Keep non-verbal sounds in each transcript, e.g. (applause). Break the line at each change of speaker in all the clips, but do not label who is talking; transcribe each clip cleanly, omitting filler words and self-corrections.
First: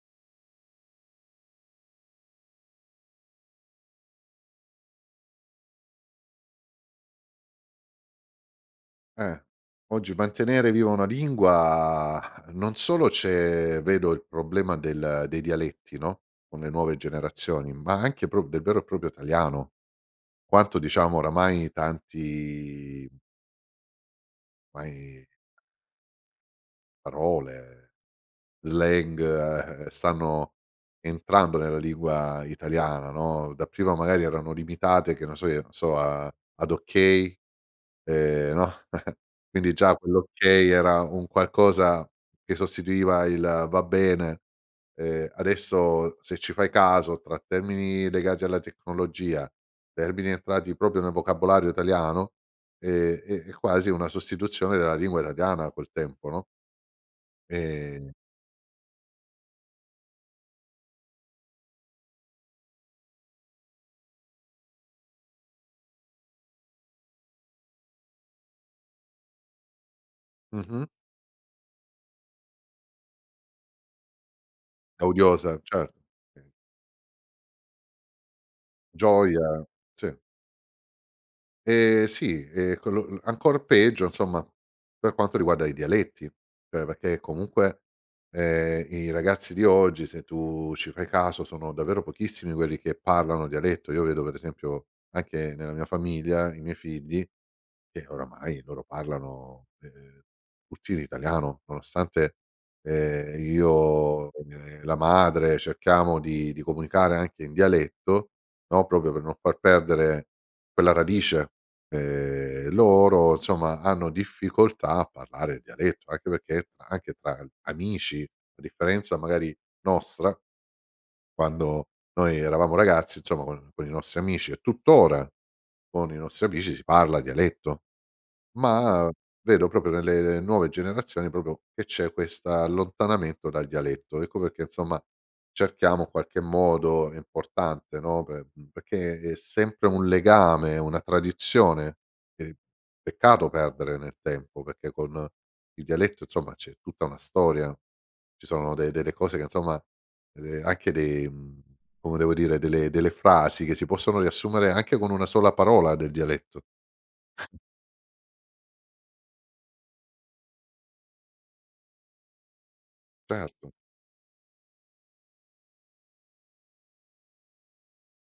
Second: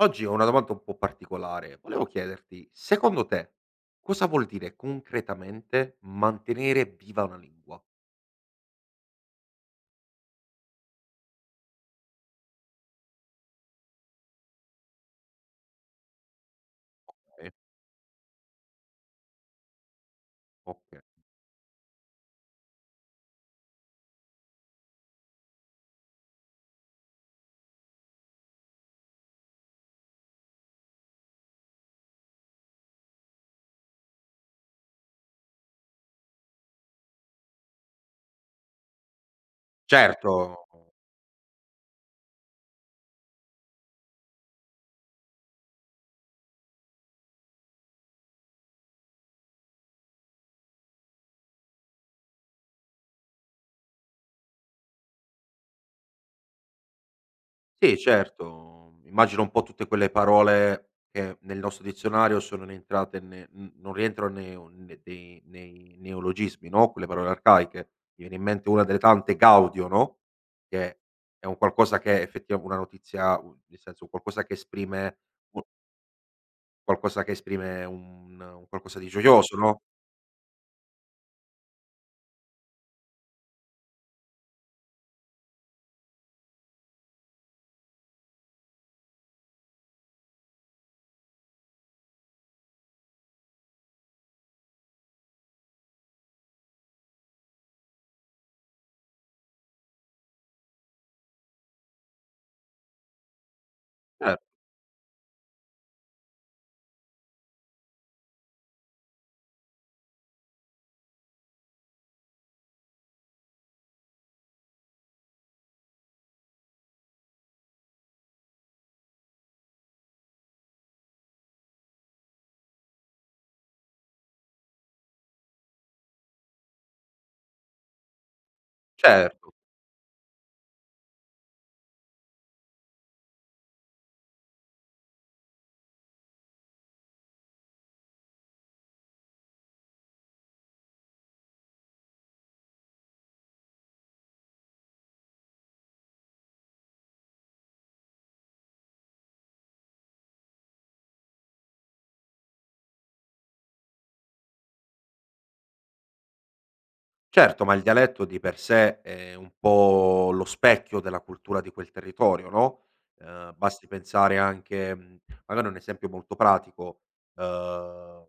Oggi ho una domanda un po' particolare. Volevo chiederti, secondo te, cosa vuol dire concretamente mantenere viva una lingua?
Eh. Oggi mantenere viva una lingua non solo c'è vedo il problema del dei dialetti, no, con le nuove
Okay.
generazioni, ma anche pro del vero e proprio italiano. Quanto
Okay.
diciamo oramai tanti ormai parole, slang, stanno entrando nella lingua italiana, no, dapprima magari erano limitate, che ne so io, non so, a ad okay, no, (laughs) quindi già
Certo,
quell'okay era un qualcosa che sostituiva il va bene. Adesso se ci fai caso tra termini legati alla tecnologia, termini entrati proprio nel vocabolario italiano, è quasi una sostituzione della lingua italiana col tempo, no.
sì
ehm
certo, immagino un po' tutte quelle parole che nel nostro dizionario sono rientrate ne n non rientrano neo ne dei nei neologismi, no, quelle parole arcaiche. Mi viene in mente una delle tante gaudio, no,
Mh-mh,
che è un qualcosa che effettiva una notizia u nel senso, qualcosa che
è
esprime
odiosa,
u
certo. Eh,
Qualcosa che esprime un qualcosa di gioioso,
Gioia,
no,
sì. Sì, quello ancor peggio insomma per quanto riguarda i dialetti, cioè perché comunque, i ragazzi di oggi, se tu ci fai caso, sono davvero pochissimi quelli che parlano dialetto. Io vedo per esempio anche nella mia famiglia i miei figli che oramai loro parlano, tutti in italiano, nonostante, io
cer
e la madre cerchiamo di comunicare anche in dialetto, no, proprio per non far perdere quella radice. Loro insomma hanno difficoltà a parlare il dialetto, anche perché anche tra amici, a differenza magari nostra, quando noi eravamo ragazzi insomma con i nostri amici e tuttora con i nostri amici si parla dialetto. Ma
certo,
vedo proprio nelle nuove generazioni proprio che c'è questa allontanamento dal dialetto. Ecco perché insomma cerchiamo in qualche modo è importante, no, per perché è sempre un legame, una tradizione che peccato perdere nel tempo, perché con il dialetto insomma c'è tutta una storia. Ci sono de delle cose che insomma anche dei come devo dire, delle frasi che si possono riassumere anche con una sola parola del dialetto.
certo, ma il dialetto di per sé è un po' lo specchio della cultura di quel territorio, no,
Certo,
basti pensare anche, magari un esempio molto pratico, ehm,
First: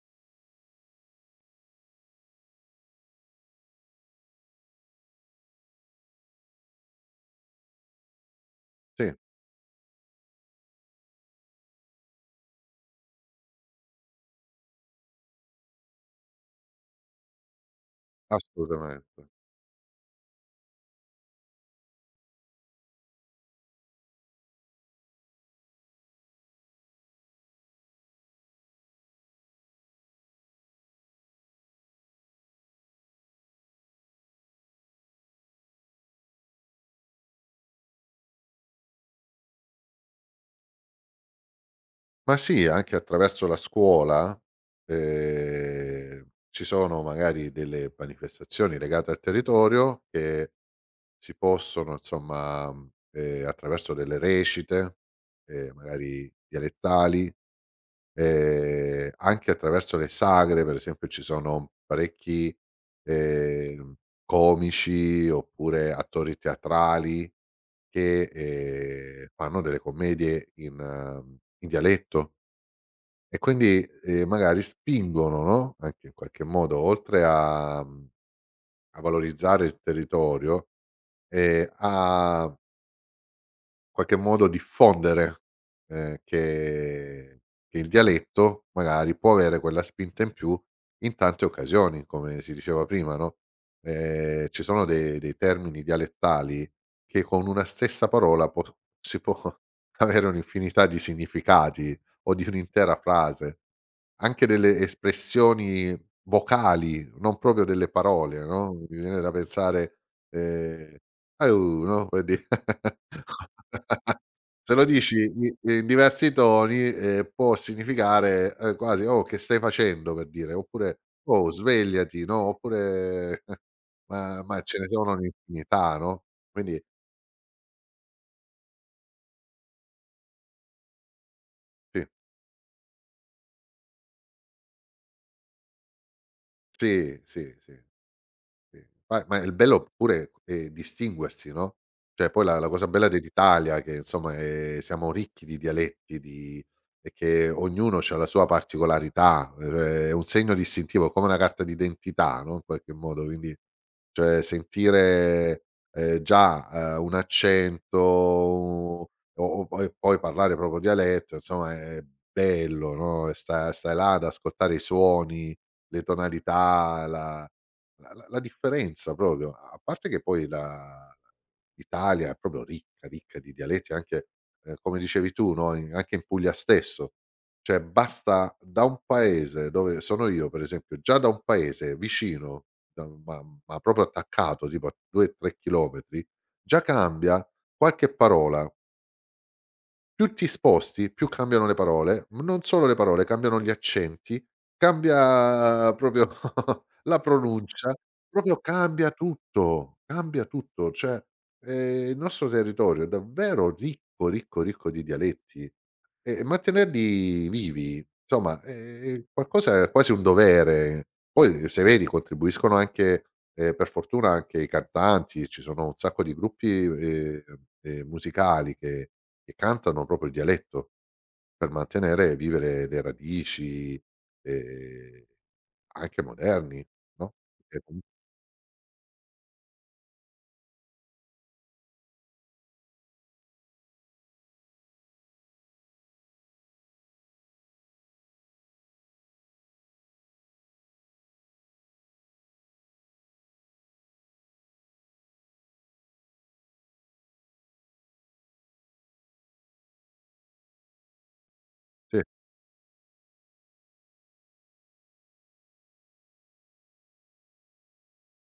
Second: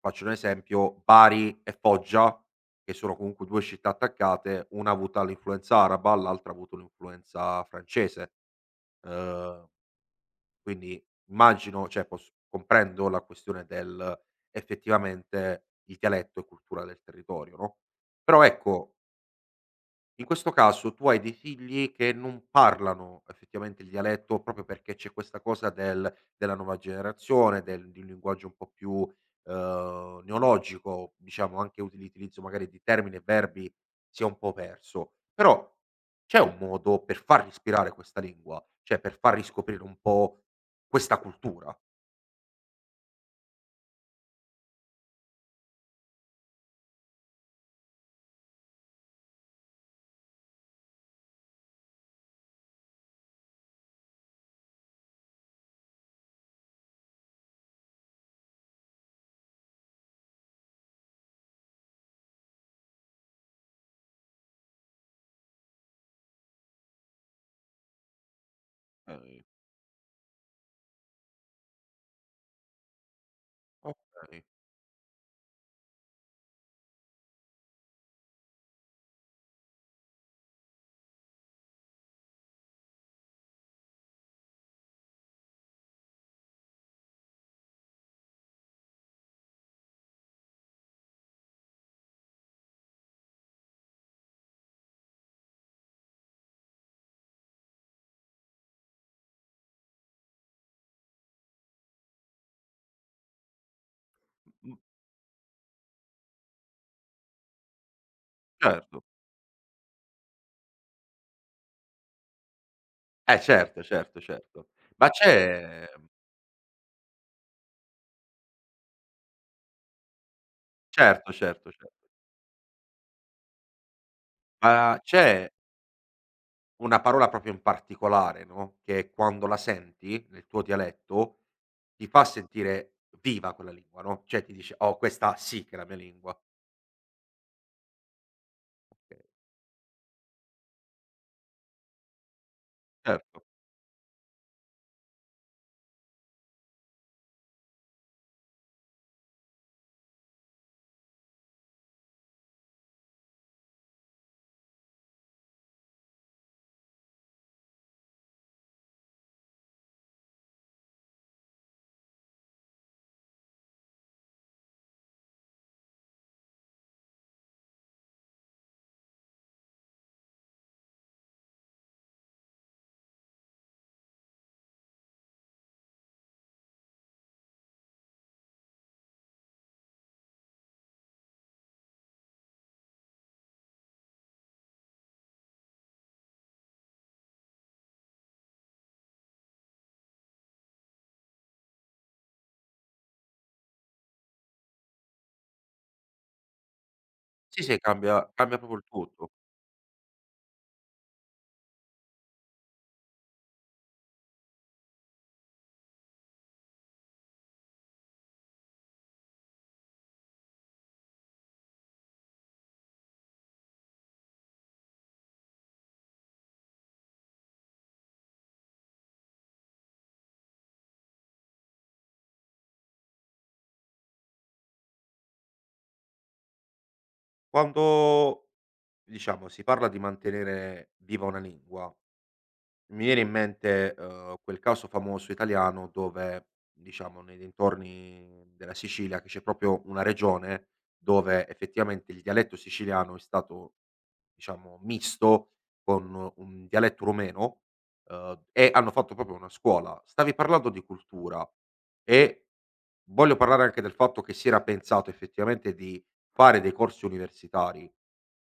faccio un esempio, Bari e Foggia, che sono comunque 2 città attaccate, una ha avuta l'influenza araba, l'altra ha avuto un'influenza francese.
sì.
Ehm Quindi immagino, cioè pos comprendo la questione del Effettivamente il dialetto è cultura del territorio, no, però ecco
Assolutamente.
in questo caso tu hai dei figli che non parlano effettivamente il dialetto, proprio perché c'è questa cosa della nuova generazione, del di un linguaggio un po' più, neologico, diciamo anche uti l'utilizzo magari di termini e verbi si è un po' perso. Però c'è un modo per far respirare questa lingua, cioè per far riscoprire un po' questa cultura?
Ma sì, anche attraverso la scuola, ci sono magari delle manifestazioni legate al territorio che si possono insomma, attraverso delle recite, magari dialettali, anche attraverso le sagre, per esempio ci sono parecchi, ehm, comici oppure attori teatrali che,
Okay,
fanno delle commedie in in dialetto e quindi,
okay.
magari spingono, no, anche in qualche modo oltre a a valorizzare il territorio, a qualche modo diffondere, che il dialetto magari può avere quella spinta in più in tante occasioni, come si diceva prima, no, ci sono de dei termini dialettali che con una stessa parola può si può (laughs) avere un'infinità di significati o di un'intera frase, anche
Mh,
delle espressioni vocali, non proprio delle parole, no, mi
certo.
viene da pensare, ehm: "Aiù", no, per di
Eh certo,
(laughs)
certo, certo.
Se lo
Ma
dici i in
certo.
diversi toni, può significare, quasi: "Oh, che stai facendo?" Per dire, oppure:
c'è certo,
"Oh,
certo, certo.
svegliati", no, oppure (laughs) ma ce ne
Ma
sono
c'è
un'infinità, no, quindi
Una parola proprio in particolare, no, che quando la senti nel tuo dialetto
sì,
ti fa sentire viva quella lingua, no, cioè ti dice: "Oh, questa sì che è la mia lingua".
sì. Sì.
Okay.
Ma il bello pure è distinguersi, no, cioè poi la cosa bella
Certo.
dell'Italia che insomma, siamo ricchi di dialetti, di e che ognuno c'ha la sua particolarità, è un segno distintivo, come una carta d'identità, no, in qualche modo, quindi cioè sentire, già, un accento o poi parlare proprio dialetto, insomma è bello, no, e stai là ad ascoltare i suoni, le tonalità, la differenza proprio, a parte che poi la l'Italia è proprio ricca, ricca di dialetti anche, come dicevi tu, no, in anche in Puglia stesso. Cioè basta da un paese dove sono io, per esempio, già da un paese vicino, da ma proprio attaccato, tipo a 2, 3 chilometri, già cambia qualche parola. Più ti sposti, più cambiano le parole, ma non solo le parole, cambiano gli accenti, cambia proprio (laughs) la
Sì, sì,
pronuncia,
cambia
proprio
proprio il
cambia
tutto.
tutto, cambia tutto. Cioè, il nostro territorio è davvero ricco, ricco, ricco di dialetti. E mantenerli vivi, insomma, è qualcosa è quasi un dovere. Poi se vedi contribuiscono anche, per fortuna anche i cantanti, ci sono un sacco di gruppi, musicali che cantano proprio il dialetto per mantenere vive le radici, ehm, anche moderni, no, perché comu sì.
Quando, diciamo, si parla di mantenere viva una lingua, mi viene in mente, quel caso famoso italiano dove, diciamo, nei dintorni della Sicilia, che c'è proprio una regione dove effettivamente il dialetto siciliano è stato, diciamo, misto con un dialetto rumeno, e hanno fatto proprio una scuola. Stavi parlando di cultura e voglio parlare anche del fatto che si era pensato effettivamente di fare dei corsi universitari.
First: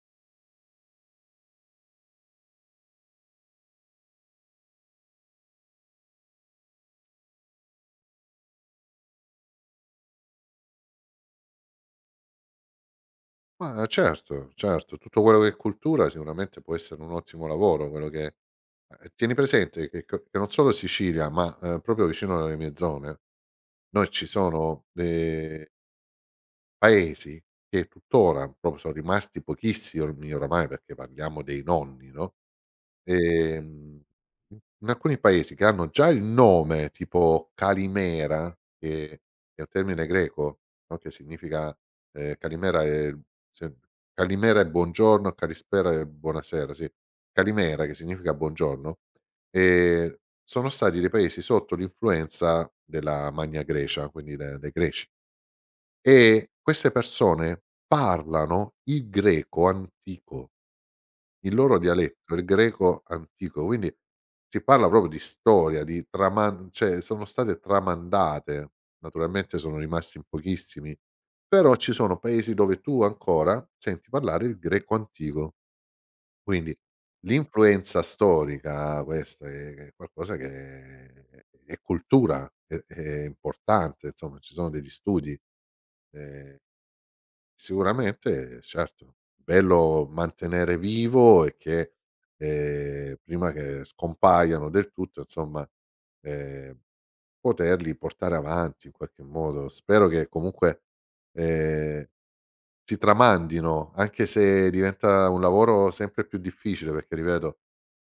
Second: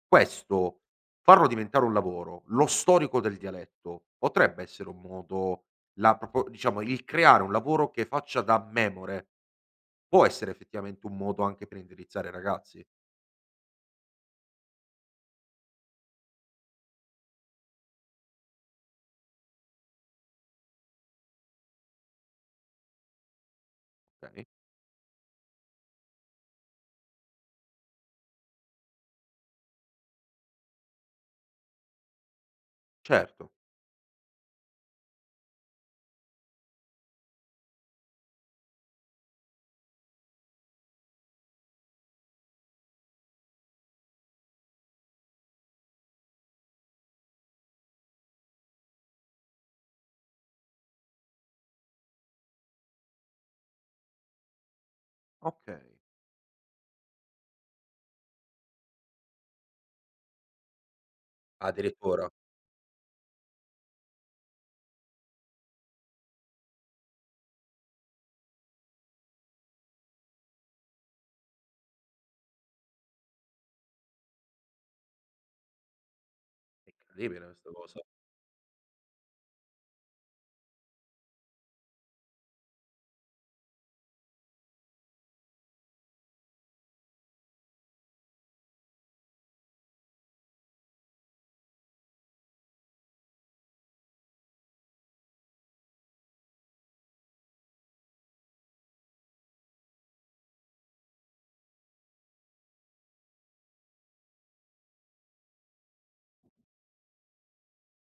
Questo Farlo diventare un lavoro, lo storico del dialetto, potrebbe essere un modo la propo diciamo il creare un lavoro che faccia da memore, può essere effettivamente un modo anche per indirizzare i ragazzi,
Ma certo, certo, tutto quello che è cultura sicuramente può essere un ottimo lavoro, quello che tieni presente che co che non solo Sicilia, ma, proprio vicino alle mie zone, noi ci
okay?
sono, paesi che tuttora proprio sono rimasti pochissimi ormai oramai, perché parliamo dei nonni, no?
Certo,
Ehm, In alcuni paesi che hanno già il nome, tipo Calimera, che è un termine greco, no, che significa Calimera è se Calimera è buongiorno, Kalispera è buonasera, sì. Calimera che significa buongiorno, ehm, sono stati dei paesi sotto l'influenza della Magna Grecia, quindi de dei greci,
okay.
e queste persone parlano il greco antico. Il loro
Addirittura.
dialetto, il greco antico, quindi si parla proprio di storia, di traman cioè sono state tramandate, naturalmente sono rimasti in pochissimi, però ci sono paesi dove tu ancora senti parlare il greco antico, quindi
Incredibile questa cosa.
l'influenza storica questa è qualcosa che è cultura, è importante, insomma ci sono degli studi, ehm sicuramente, certo. Bello mantenere vivo e che, prima che scompaiano del tutto insomma, ehm, poterli portare avanti in qualche modo. Spero che comunque, ehm, si tramandino, anche se diventa un lavoro sempre più difficile perché ripeto,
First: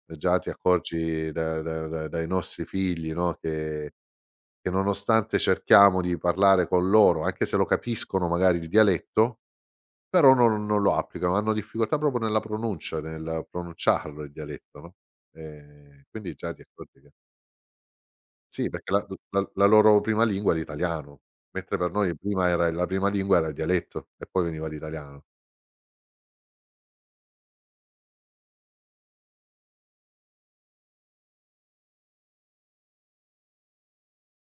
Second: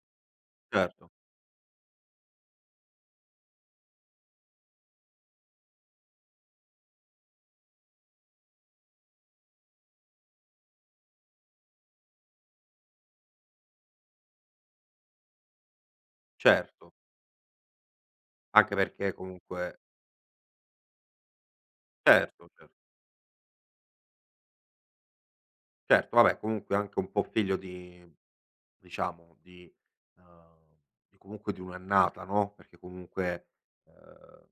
già ti
Certo,
accorgi da da da dai nostri figli, no, che nonostante cerchiamo di parlare con loro, anche se lo capiscono magari il dialetto però non lo applicano, hanno difficoltà proprio nella pronuncia, nel pronunciarlo il dialetto, no, quindi già ti
certo,
accorgi che sì,
anche
perché
perché
la
comunque
loro prima lingua è l'italiano, mentre per noi prima
certo,
era la prima lingua era il dialetto e poi veniva l'italiano.
certo, vabbè comunque anche un po' figlio di, diciamo di, uhm, di comunque di un'annata, no, perché comunque, ehm,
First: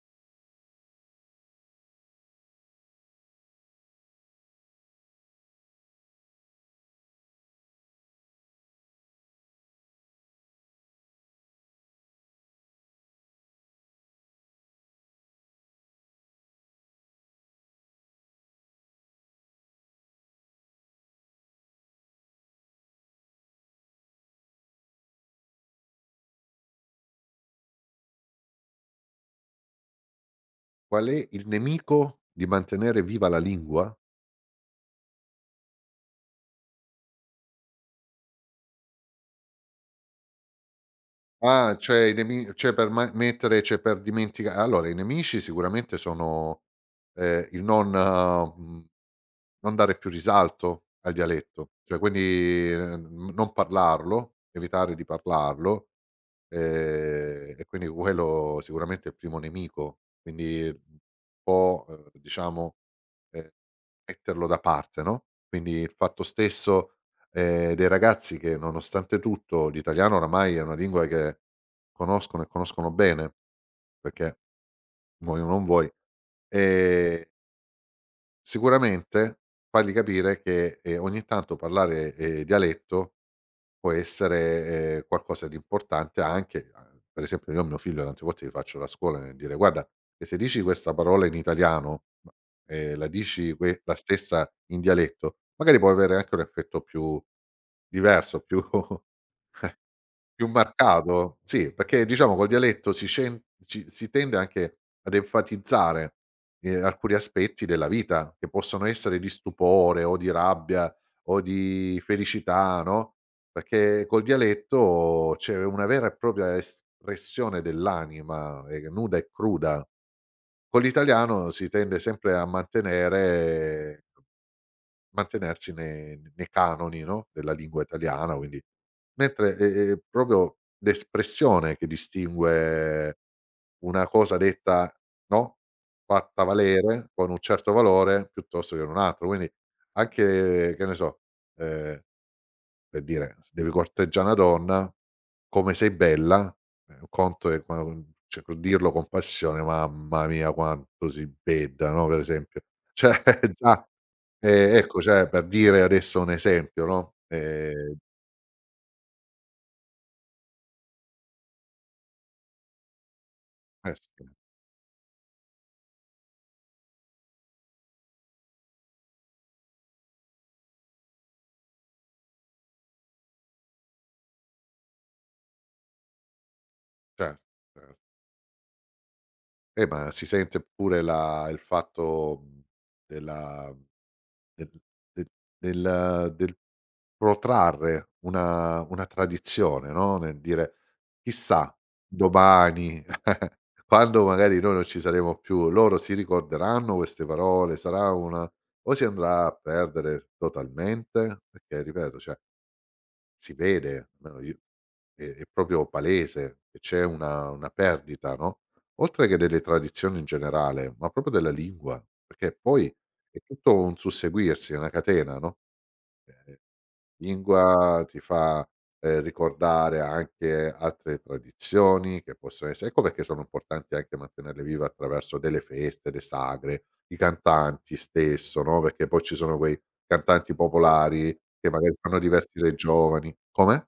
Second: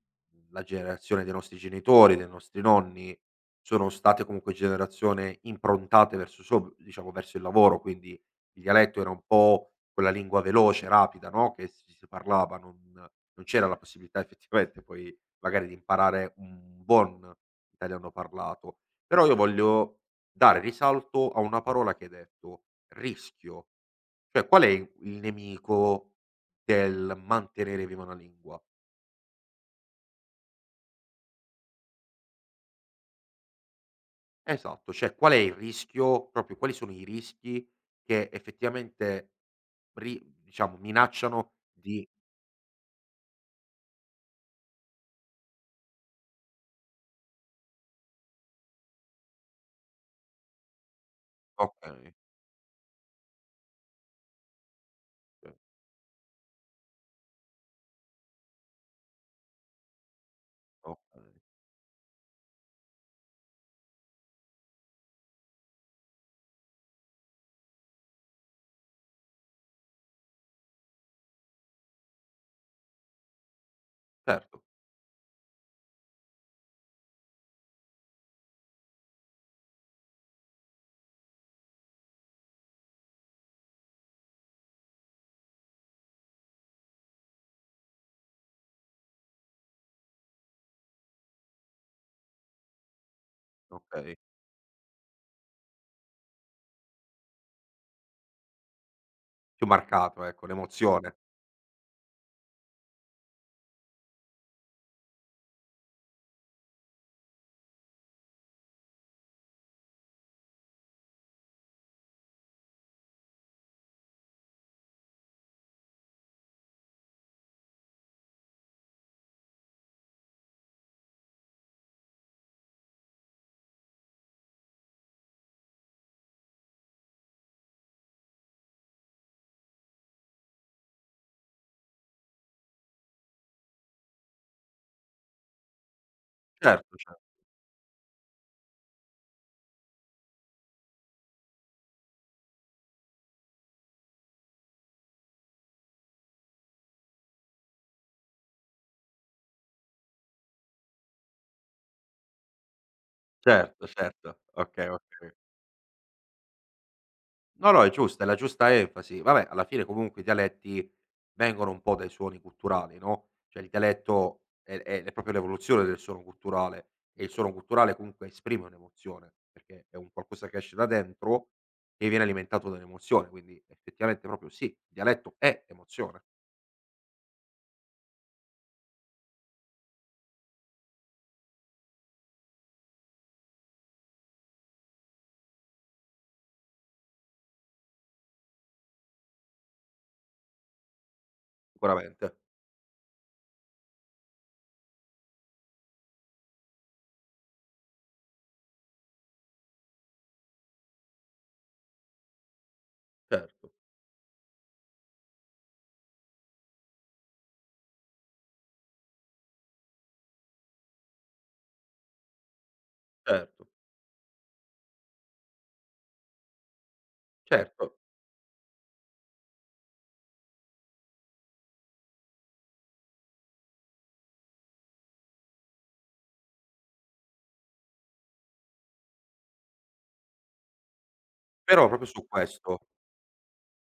la generazione dei nostri genitori, dei nostri nonni, sono state comunque generazione improntate verso sob diciamo verso il lavoro, quindi il dialetto era un po' quella lingua veloce, rapida, no, che si parlava, non c'era la possibilità effettivamente poi magari di imparare un buon italiano parlato. Però io voglio dare risalto a una parola che hai detto: "rischio". Cioè, qual è il nemico del mantenere viva una lingua?
Qual è il nemico di mantenere viva la lingua?
Esatto, cioè qual è il rischio proprio, quali sono i rischi che effettivamente ri diciamo minacciano
Ah, cioè
di
i nemi cioè per ma mettere cioè per dimentica allora i nemici sicuramente sono, il non mhmm non dare più risalto al dialetto, cioè
okay,
quindi, non parlarlo, evitare di
sì,
parlarlo, e quindi quello sicuramente è il primo nemico, quindi un
okay,
po', diciamo, ehm, metterlo da parte, no, quindi il fatto stesso, dei ragazzi che nonostante tutto l'italiano oramai è una lingua che conoscono e conoscono bene, perché
certo,
vuoi o non vuoi, ehm sicuramente fargli capire che, ogni tanto parlare, dialetto può essere, qualcosa di importante anche a per esempio io a mio figlio tante volte gli faccio la scuola nel dire: "Guarda che se dici questa parola in italiano, ma la dici que la
okay.
stessa in dialetto, magari può avere anche un effetto più diverso, più" (laughs)
Più marcato, ecco,
Più
l'emozione.
marcato, sì, perché diciamo col dialetto si scen ci si tende anche ad enfatizzare, alcuni aspetti della vita che possono essere di stupore o di rabbia o di felicità, no, perché col dialetto c'è una vera e propria espressione dell'anima, nuda e cruda. Con l'italiano si tende sempre a mantenere mantenersi nei canoni, no, della lingua italiana, quindi mentre, proprio l'espressione che distingue una cosa detta, no, fatta
Certo,
valere con un certo valore piuttosto che un altro. Quindi anche, che ne so, ehm, per dire, se devi corteggiare una donna, "come sei bella", un conto è qua con cioè co dirlo con passione, mamma mia quanto si beda, no, per esempio. Cioè (laughs) già
certo, certo. Okay,
Ecco, cioè
okay.
per dire adesso un esempio, no,
No, no, è giusta, è la giusta enfasi. Vabbè, alla fine comunque i dialetti vengono un po' dai suoni culturali, no, cioè il
eh sì,
dialetto è proprio l'evoluzione del suono culturale e il suono culturale comunque esprime un'emozione, perché è un qualcosa che esce da dentro e viene alimentato dall'emozione, quindi effettivamente proprio sì, il dialetto è emozione,
cer cer ma si sente pure la il fatto, della del de del protrarre una tradizione, no, nel dire: "Chissà
sicuramente.
domani, (laughs) quando magari noi non ci saremo più, loro si ricorderanno queste parole, sarà una o si andrà a perdere totalmente?" Perché ripeto, cioè si
Certo,
vede, almeno io è proprio palese che c'è una perdita, no, oltre che delle tradizioni in generale, ma proprio della lingua, perché poi è
certo,
tutto un susseguirsi, è una catena, no, ehm,
certo.
lingua ti fa, ricordare anche altre tradizioni che possono esse ecco perché sono importanti anche mantenerle vive attraverso delle feste, le sagre, i cantanti stesso, no, perché poi ci sono quei cantanti popolari che
Però
magari
proprio
fanno
su
divertire i
questo
giovani come?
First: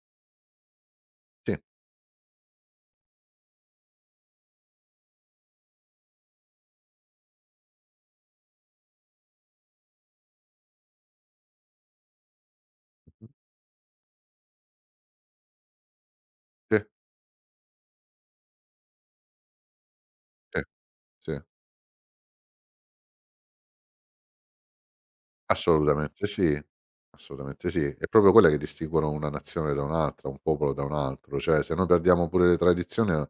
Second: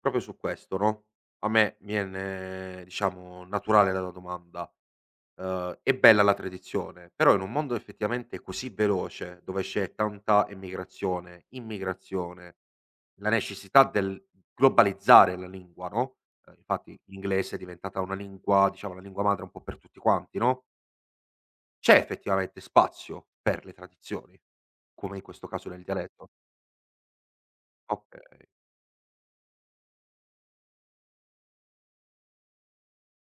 Proprio su questo, no, a
Sì.
me viene, diciamo, naturale la domanda. È bella la tradizione, però in un mondo effettivamente così veloce, dove c'è tanta emigrazione, immigrazione, la
Mh-mh.
necessità del globalizzare la lingua, no,
Sì,
infatti l'inglese è diventata una lingua, diciamo la lingua madre un po' per tutti quanti,
sì,
no,
sì.
c'è effettivamente spazio per le tradizioni, come in questo caso del
Assolutamente
dialetto.
sì, assolutamente sì. È proprio quelle
Okay.
che distinguono una nazione da un'altra, un popolo da un altro. Cioè, se noi perdiamo pure le tradizioni,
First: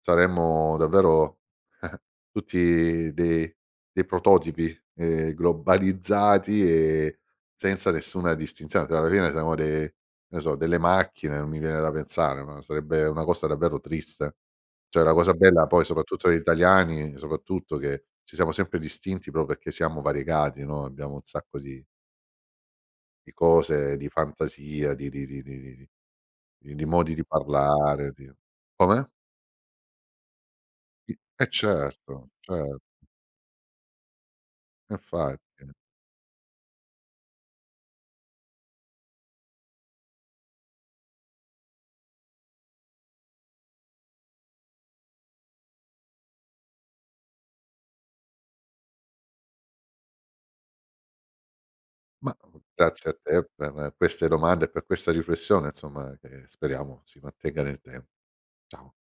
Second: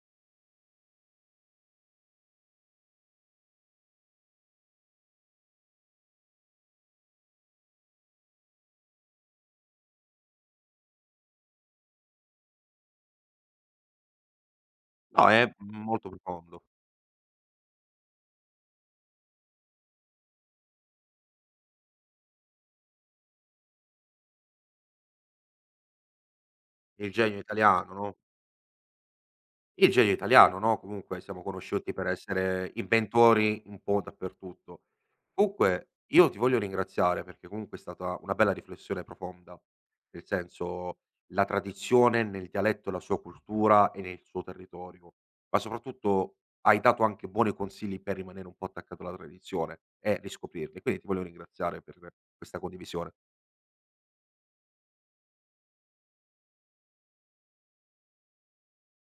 saremmo davvero (laughs) tutti dei prototipi, globalizzati e senza nessuna distinzione, cioè alla fine siamo dei che ne so, delle macchine, mi viene da pensare, ma sarebbe una cosa davvero triste. Cioè la
No,
cosa
è
bella poi
molto
soprattutto degli
profondo.
italiani, soprattutto che ci siamo sempre distinti proprio perché siamo variegati, no, abbiamo un sacco di cose, di fantasia, di
Il
modi di
genio italiano,
parlare,
no?
di come?
Il genio italiano, no,
I
comunque siamo
Eh
conosciuti per
certo,
essere
certo,
inventori un po' dappertutto.
infatti.
Comunque io ti voglio ringraziare perché comunque è stata una bella riflessione profonda, nel senso la tradizione nel dialetto e la sua cultura e nel suo territorio, ma soprattutto hai dato anche buoni consigli per rimanere un po' attaccato alla tradizione e riscoprirli. Quindi ti voglio ringraziare per
Ma
questa
grazie
condivisione.
a te per queste domande e per questa riflessione insomma che speriamo si mantenga nel tempo. Ciao.